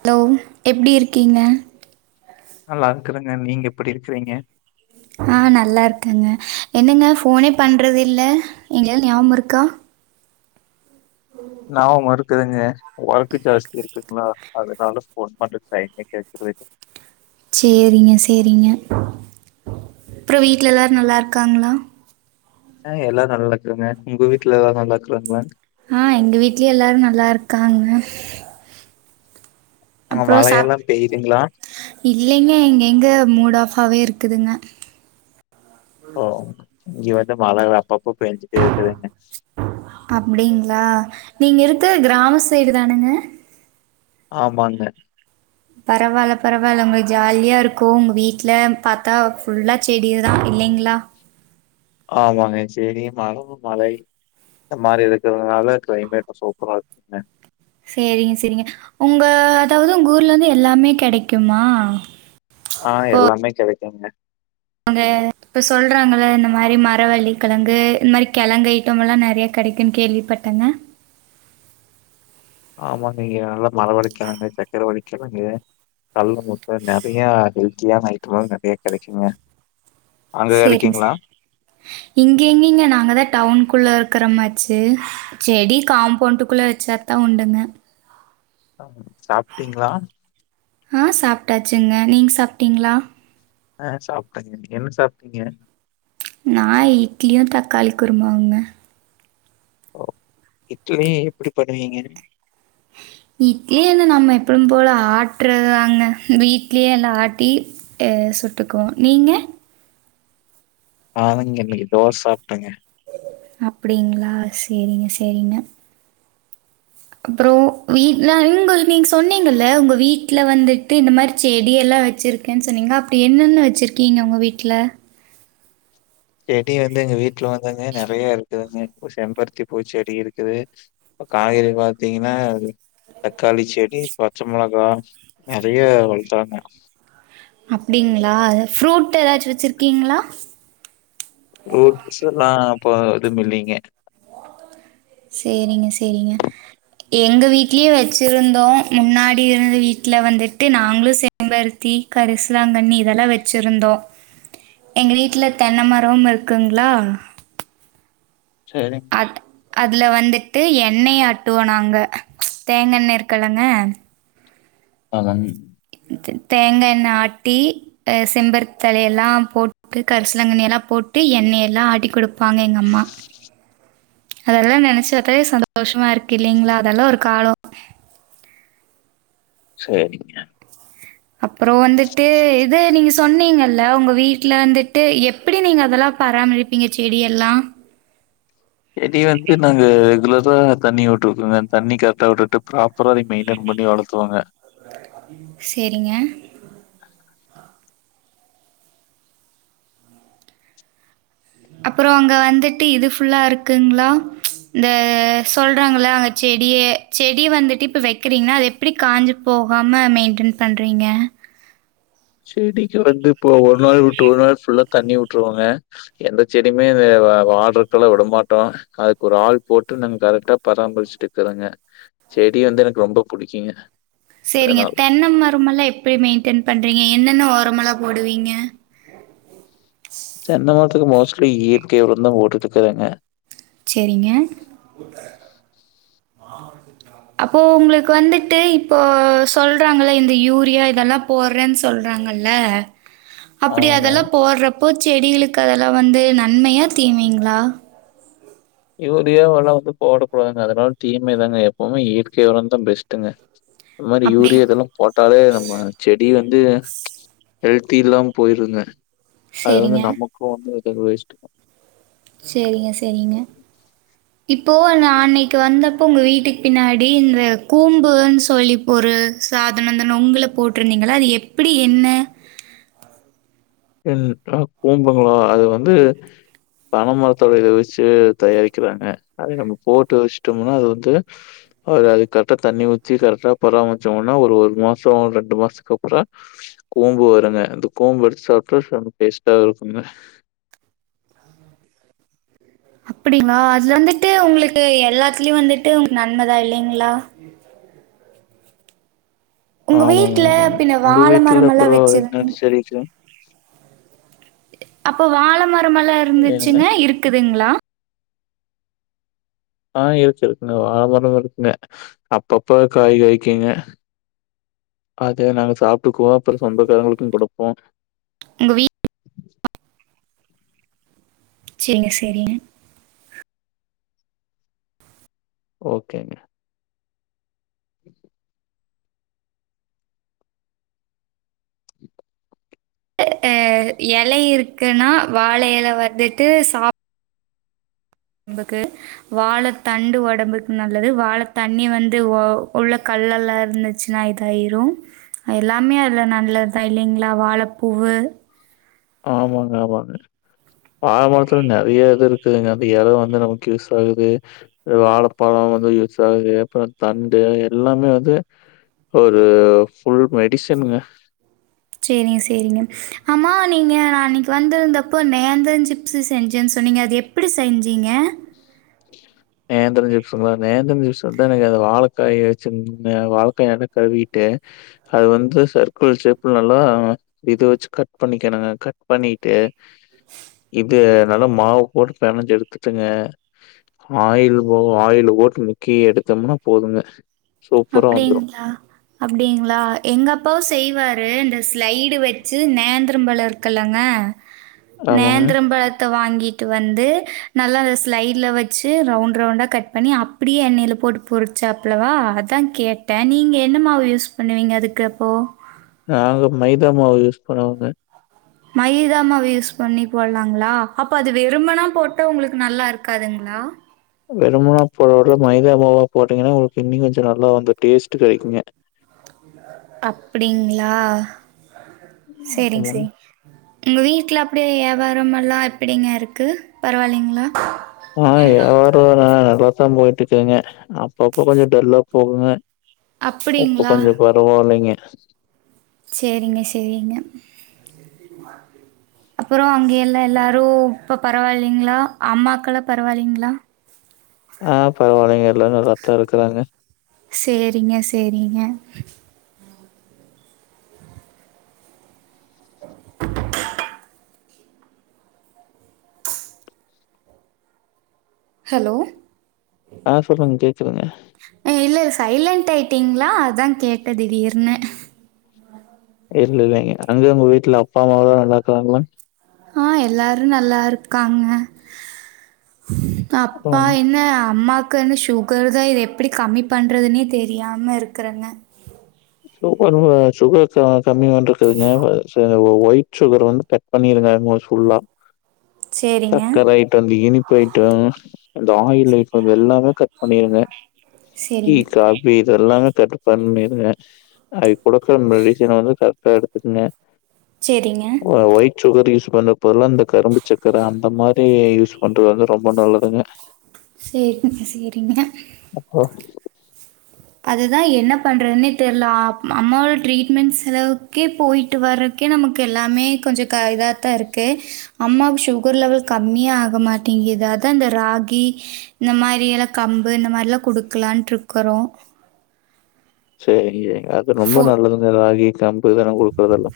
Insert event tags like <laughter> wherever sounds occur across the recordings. Hello எப்டி இருக்கீங்க நல்லா இருக்குறேங்க நீங்க எப்டி இருக்குறீங்க ஆஹ் நல்லா இருக்கேங்க என்னங்க ஃபோனே பண்றது இல்ல எங்கள ஞாபகோ இருக்கா நியாபக வரு இருக்குதுங்க ஒர்க் ஜாஸ்தி இருக்குங்களா அதனால ஃபோன் பன்ற டைமே கெடைக்கறது <inaudible> சேரிங்க சேரிங்க அப்றோ வீட்ல எல்லாரு நல்லா இருக்காங்களா ஆஹ் எல்லாரு நல்லா இருக்குறாங்க நீங்க வீட்ல எல்லா நல்லாருக்காங்களா ஆஹ் எங்க வீட்லயு எல்லாரு நல்லா இருக்காங்க அங்க அப்றோ சாப் மழையெல்லாம் பெய்யுதுங்களா? இல்லைங்க எங்க எங்க மூட் ஆஃபாவே இருக்கு இருக்குதுங்க ஓ இங்க வந்து மழ அப்பப்போ பேஞ்சுட்டே இருக்குதுங்க அப்டிங்களா நீங்க இருக்கர கிராம சைடு தானுங்க ஆமாங்க பரவால்ல பரவால்ல ஒங்க ஜாலியா இருக்கு ஒங்க வீட்ல பாத்தா ஃபுல்லா செடிதா இல்லைங்ளா ஆமாங்க செடி மரமு மழை இந்த மாரி இருக்றதுனால கிளைமேட்டு சூப்பரா இருக்குங்க சேரிங்க சேரிங்க உங்க அதாவது உங்க ஊர்ல இருந்து எல்லாமே கெடைக்குமா ஆஹ் எல்லாமே கெடைக் குங்க அவங்க இப்ப சொல்றாங்கள இந்த மாரி மரவள்ளி கெழங்கு இந்த மாரி கெழங் ஐட்டம் எல்லா நெறையா கெடைக்குன்னு கேள்விப்பட்டேங்க ஆமாங்க இங்க நல்லா மரவள்ளிகெழங்கு சக்கர வள்ளிகெழங்கு கல்ல மூட்ட நெறையா ஹெல்த்தியான ஐட்டெம்லா நெறையா கெடைக்குங்க அங்க செரிங் கெடைக்குங்களா? சார் இங்க எங்கெய்ங்க நாங்கதா டவுன் குள்ள இருக் இருக்குற மாச்சு செடி காம்பௌண்டுக்குள்ள வச்சா தா உண்டுங்க ஆமாங்க சாப்ட்டீங்ளா ஆஹ் சாப்ட்டாச்சுங்க நீங்க சாப்ட்டீங்ளா சாப்ட்டாச்சுங்க என்ன சாப்ட்டீங்க நா இட்லியு தக்காளி குருமாவுங்க ஓ இட்லி வகையே எப்டி பண்ணுவீங்க இட்லி என்ன நம்ப எப்பவு போல ஆட்றதுதானே வீட்லயே எல்லா ஆட்டி சுட்டுக்குவோ நீங்க ஆமாங்க இன்னிக்கு தோஸ் சாப்ட்டேங்க அப்டிங்களா சேரிங்க சேரிங்க அப்றோ வீட்லா உங்கள் நீங்க சொன்னீங்கல்ல உங்க வீட்ல வந்துட்டு இந்த மாரி செடி எல்லா வச்சிருக்கேன்னு சொன்னீங்கள அப்டி என்னென்ன வச்ருக்கீங்க உங்க வீட்ல செடி வந்து எங்க வீட் ல வந்துங்க நெறையா இருக் <unintelligible> பூ செம்பருத்தி பூ செடி இருக்குது இப்ப காய்கறி பாத்தீங்ன்னா தக்காளி செடி பச்ச மொளகா நெஎறையா வளத்தாங்க அப்படிங்களா அதுல ஃப்ரூட் ஏதாச்சு வச்சிருக்கீங்களா ஃப்ரூட்ஸ்லாம் இப்ப எதுவும் இல்லீங்க சேரிங்க சேரிங்க எங்க வீட்லயும் வச்சிருந்தோம் முன்னாடி இருந்த வீட்ல வந்துட்டு நாங்களும் செம்பருத்தி கரிசுலாங்கண்ணி இதெல்லா வச்சிருந்தோம் எங்க வீட்ல தென்னை மரமும் இருக்குங்களா ம் அதுல வந்துட்டு எண்ணெய் ஆட்டுவோம் நாங்க தேங்காண்ண இருக்குலங்க அதாங்க தேங்காண்ண ஆட்டி செம்பருத்தி தழையல்லாம் போட்டு கருசலங்கண்ணிலாம் போட்டு எண்ணெயெல்லாம் ஆட்டி கொடுப்ப பாங்க எங்க அம்மா அதெல்லாம் நெனைச்சு வாத்தாவே சந்தோஷமா இருக்கு இல்லலீங்களா அதெல்லாம் ஒரு காலம் சேரிங்க அப்றம் வந்துட்டு இது நீங்க சொன்னீங்கல்ல உங்க வீட்ல வந்துட்டு எப்படி நீங்க அதெல்லாம் பராமரிப்பீங்க செடி எல்லாம் செடி வந்து நாங்க ரெகுலரா தண்ணி வுட்டுருக்கோங்க தண்ணி கர்ட்டா வுட்டுட்டு ப்ராப்பரா அத மெயின்டைென் பண்ணி வளர்த்துவாங்க செரிங்க அப்புறம் அங்க வந்துட்டு இது ஃபுல்லா இருக்குங்களா இந்த சொல்றாங்கள அங்க செடிய செடி வந்துட்டு இப்ப வெக்கிறீங்கன்னா அது எப்படி காஞ்சு போகாம மெயின்டென் பண்றீங்க செடிக்கு வந்து இப்போ ஒரு நாள் விட்டு ஒரு நாள் ஃபுல்லா தண்ணி உட்ருவோங்க எந்த செடியுமே வாட்டறக்கெல்லாம் விடமாட்டோம் அதுக்கு ஒரு ஆள் போட்டு நாங்க கரெக்டா பராமரிச்சுட்டு இருக்குறோங்க செடி வந்து எனக்கு ரொம்ப புடிக்குங்க செரிங்க அதனால. தென்னம் மரமெல்லாம் எப்டி மெயின்டெயன் பண்றீங்க என்னென்ன ஒரமெல்லா போடுவிங் வீங்க க்கு மோஸ்ட்லி இயற்கை ஒரந்தான் போட்டுட்டுயிருக்கறேங்க செரிங்க அப்போ உங்களுக்கு வந்துட்டு இப்போ சொல்றாங்கல இந்த யூரியா இதெல்லாம் போடுறேன் சொல்றாங்கல்ல அப்படி ஆமாங்க. அதெல்லாம் போட்றப்போ செடிகளுக்கு அதெல்லாம் வந்து நன்மையா தீமைங்களா யூரியாவல்லாம் வந்து போடக்கூடாங்க அதனால தீமைதாங்க எப்பவுமே இயற்கை ஒரந் தான் பெஸ்ட்டுங்க அது மாரி அப்படி யூரியா இதெல்லாம் போட் போட்டாலே நம்ம செடி வந்து ஹெல்த்தி இல்லாம போயிருங்க அது சரிங்க. வந்து நமக்கும் வந்து <unintelligible> செரிங்க செரிங்க தோ நா அன்னைக்கு வந்தப்போ உங்க வீட்டுக்கு பின்னாடி இந்த கூம்புன்னு சொல்லிப் ஒரு சாதனந்தான நொங்குல போட்டிருந்தீங்களா அது எப்படி என்ன எது அஹ் கூம்புங்களா அது வந்து பனைமரத்தோட இத வச்சு தயாரிக்கிறாங்க அது நம்ம போட்டு வச்சுட்டோம்னா அது வந்து அவ அது கரெக்டா தண்ணி ஊத்தி கரெக்டா பராமரிச்சோனா ஒரு ஒரு மாசம் ரெண்டு மாசத்துக்கு அப்புறம் கூம்பு வருங்க அந்த கூம்பு வெடிச்சா <unintelligible> பேஸ்ட்டா இருக்குங்க அப்படிங்ளா அது வந்துட்டு உங்களுக்கு எல்லாத் லயும் வந்துட்டு உங்க நன்மைதா இல்லீங்களா ஆமாங்க வீட்ல ஆமாங்க பின்ன உங்க வாழை வீட்ல மரமெல்லாம் அப்ரோ வச்சிருந்தீங்க. எனனு செரிச்சா அப்போ வாழ மர் கூட்டமெல்லா என்னங்க? இருந்துச்சுங்ளா இருக்குதுங்ளா ஆ இருக்குது இந்த வாழமர இருக்குன்ன அப்பப்ப காய் காய்க்கிங்க அத நாங்க சாப்புட்டுக்குவோ அப்பற சொந்தக்காரங்களுக்கு குடுப்போ உங்க வீட் செரிங் செரிங் ஓகேங்க அ எல இருக்குன்னா வாழ எல வந்துட்டு சாப் ஒடம்புக்கு வாழ தண்டு ஒடம்புக் நல்லது வாழ தண்ணி வந்து உள்ள கல்லெல்லா இருந்துச்சுனா இதாயிரு எல்லாமே அதுல நல்லதுதா இல்லிங்ளா வாழப்பூவு ஆமாங்க ஆமாங்க வாழ மரத்துல நெறய இது இருக்குதுங்க அந்த எல வந்து நமக்கு யூஸ் ஆகுது வாழப்பழொ வந்து யூஸ் ஆகுது அப்பறொ தண்டு எல்லாமே வந்து ஒரு புல் மெடிசன்ங்க சேரிங்க செரிங்க ஆமா நீங்க நா அன்னிக்கி வந்திருந்தப்போ நேந்திரஞ் சிப்ஸு செஞ்சேன் சொன்னிங்க அது எப்டி செஞ்சீங்க நேந்திர சிப்ஸுங்ளா நேந்திரம் சிப்ஸ் வந்து அது வாழக்காய வச்சு மே வாழக்காய நல்ல கழுவிட்டு அது வந்து சர்க்குள் ஷேப்ல நல்லா இது வச்சு கட் பண்ணிக்கணுங்க கட் பண்ணிட்டு இது நல்லா மாவு போட் பெனஞ்சு எடுத்துக்கங்க ஆயில் போவூ ஆயில்ல போட்டு முக்கி எடுத்தோம்னா போதுங்க சூப்பரா வந்துரும். அப்டிங்ளா அப்டிங்ளா எங்கப்பாவு செய்வா து இந்த ஸ்லைடு வச்சு நேந்திரம்பழோ இருக்குல்லங்க ஆமாங்க. நேந்திரம் பழத்த வாங்கி ட்டு வந்து நல்லா அத ஸ்லைடுல வச்சு ரவுண்ட் ரவுண்டா கட் பண்ணி அப்டியே எண்ணெயில போட்டு பொரிச்சாப்லவா அத் கங் கேட்டே நீங்க என்ன மாவு யூஸ் பண்ணுவீங்க அதுக்கு அப்போ நா வந்து மைதா மாவு யூஸ் பண்ணுவேங்க மைதாமாவு யூஸ் பண்ணி போடலாங்களா அப்ப அது வெரும்மன போட்டா உங்களுக்கு நல்லா இருக்காதுங்ளா வெறுமனா போடறதவிட மைதா மாவா போட்டீங்கன்னா உங்களுக்கு இன்னி கொஞ்சோ நல்லா வந்த டேஸ்ட் கெடைக்குங்க அப்டிங்ளா சேரிங்க ஆமாங்க. சேரி உங்க வீட்ல அப்படியே யாபாரமெல்லா எப்படிங்க இருக்கு பரவால்லைங்ளா ஆ யாவாரொலா நல்லா எக்ஸாம் போயிட்டு இருக்கங்க அப்பப்ப கொஞ்சோ டல்லா போகுங்க உப்ப அப்டிங்களா கொஞ்சொ பரவால்லைங்க <inaudible> சேரிங்க சேரிங்க அப்புறோ அங்க எல்லா எல்லாரு இப்ப பரவாயில்லலைங்களா அம்மாக்கெலா பரவாயில்லைங்களா ஆ பரவால்லைங்க எல்லா நல்லாத்தா இருக்கறாங்க சேரிங்க சேரிங்க ஹலோ ஆ சொல்லுங்க கேக்குதுங்க சைலன்ட் ஆயிட்டிங்களா அதா கேட்ட திடீர்னு இல்ல இல்லைங்க அங்க உங்க வீட்டுல அப்பா அம்மாவெல்லா நல்லாருக்காங்களா ஆ எல்லாரு நல்லா இருக்காங்க அப்பா ம். என்ன அம்மாக் கனு சுகர் தா இது எப்டி கம்மி பண்ணுறதுனே தெரியாம இருக்கறேங்க <unintelligible> கம்மி பன்றதுங்க வச ஒயிட் சுகர் வந்து கட் பண்ணிருங்க ஃபுல்லா சேரிங்க சக்கர அயிட்டோ இந்த இனிப்பய்ட்டொ இந்த ஆயில் இப்ப இது எல்லாமே கட் பண்ணிருங்க டீ சேரிங்க காபி இதெல்லாமே கட் பண்ணிருங்க அவிங் குடுக்கற மெடிசன்ன வந்து கரெக்டா எடுத்துக்கங்க சேரிங்க சுகர் யூஸ் பண்றக் பதிலா இந்த கரும்பு சக்கர அந்த மாரி யூஸ் பண்றது வந்து ரொம்ப நல்லதுங்க சேரிங்க சேரிங்க அப்போ அதுதா என்ன பண்றதுன்னே தெர்ல அ அம்மாவோட ட்ரீட்மெண்ட் செலவுக்கே போயிட்டு வர்றக்கே நமக்கு எல்லாமே கொஞ்ச க இதாதா இருக்கு அம்மாவுக்கு சுகர் லெவல் கம்மியே ஆக மாட்டேங்கிது அதா இந்த ராகி இந்த மாரி எல்லா கம்பு இந்த மாரிலா குடுக்கலான்ட்ருக்கறோ செரியி அது ரொம்ப ஃபு நல்லதுங்க ராகி கம் பு இதெல்லா குடுக்கறதெல்லா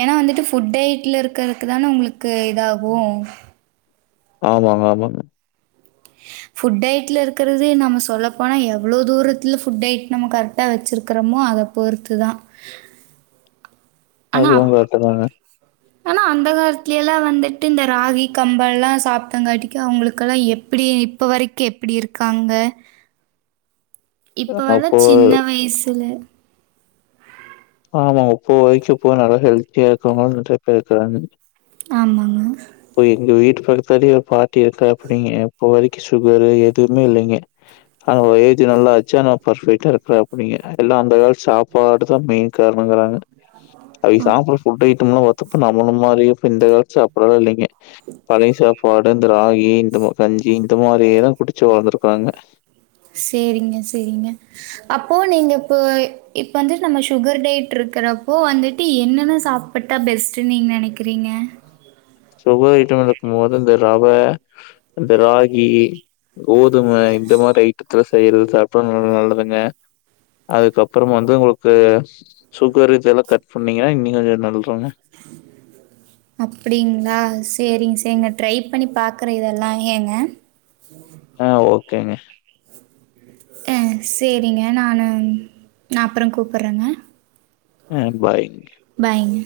ஏனா வந்துட்டு ஃபுட் டயட்ல இருக்கறக்கு தானே உங்குளுக்கு இதாகு ஆமாமா ஆமாங்க ஃபுட் டயட்ல இருக்கறதே நம்ம சொல்லப்போனா எவ்ளோ தூரத்துல ஃபுட் டயட் நம்ம கரெக்டா வெச்சிருக்குறமோ அத பொறுத்துதா அனா அதுவு அப் கரெக்ட்டு தாங்க ஆனா அந்த காலத்லே ல வந்துட்டு இந்த ராகி கம்பல்லா சாப்பிட்டங்காட்டிக்கு அவங்களுக்கெல்லா எப்புடி இப்போ வரைக்கு எப்புடி இருக்காங்க இப்ப வல அப்போ சின்ன வய்சுல ஆமாங்க போ வைக்க போக நல்லா ஹெல்த்தியா இருக்காங்கள நெறை பே இருக்கிறாங்க ஆமாங்க இப்ப எங்க வீட்டு பக்கத்தாலேயே ஒரு பாட்டி இருக்கற அப்படிங்க இப்போ வரைக்கு சுகரு எதுவுமே இல்லைங்க ஆனா ஏஜ் நல்லாச்சு நனா பர்ஃபெக்டா இருக்கிற அப்படிங்க எல்லாம் அந்த கால சாப்பாடுதா மெயின் காரணங்கிறாங்க அவைங்க அப் சாப்புட்ற ஃபுட் ஐட்டம்லா வொர் இப்ப நம்மளு மாறியு இப்ப இந்த காலத்து சாப்டலா இல்லிங் பழை சாப்பாட் இந்த ராகி இந்த கஞ்சி இந்த மாரியேதா குடிச்சு வளர்ந்திருக்காங்க சேரிங்க சேரிங்க அப்போ நீங்க இப்ப இப்ப வந்துட்டு நம்ம சுகர் டயட் இருக்குறப்போ வந்துட்டு என்னென்ன சாப்புட்டா பெஸ்ட்டுன் நீங்க நெனக்கிறீங்க சுகர் ஐட்டம் எடுக்கும்போது இந்த ரவ இந்த ராகி கோதும இந்த மாரி ஐட்டத்துல செய்யிற சாப்ட்டல நல்லதுங்க அதுக்கப்புறோ வந்து உங்களுக்கு சுகர் இதெல்லா கட் பண்ணீங்கன்னா இன்னி நல்றுங்க அப்டிங்களா சேரிங் சேரிங் நா ட்ரை பண்ணி பாக்ற இதல்லா ஏங்க கேங்க அ சேரிங்க நானு நா அப்பற கூப்பற்றங்க அ பாய் பாய்ங்க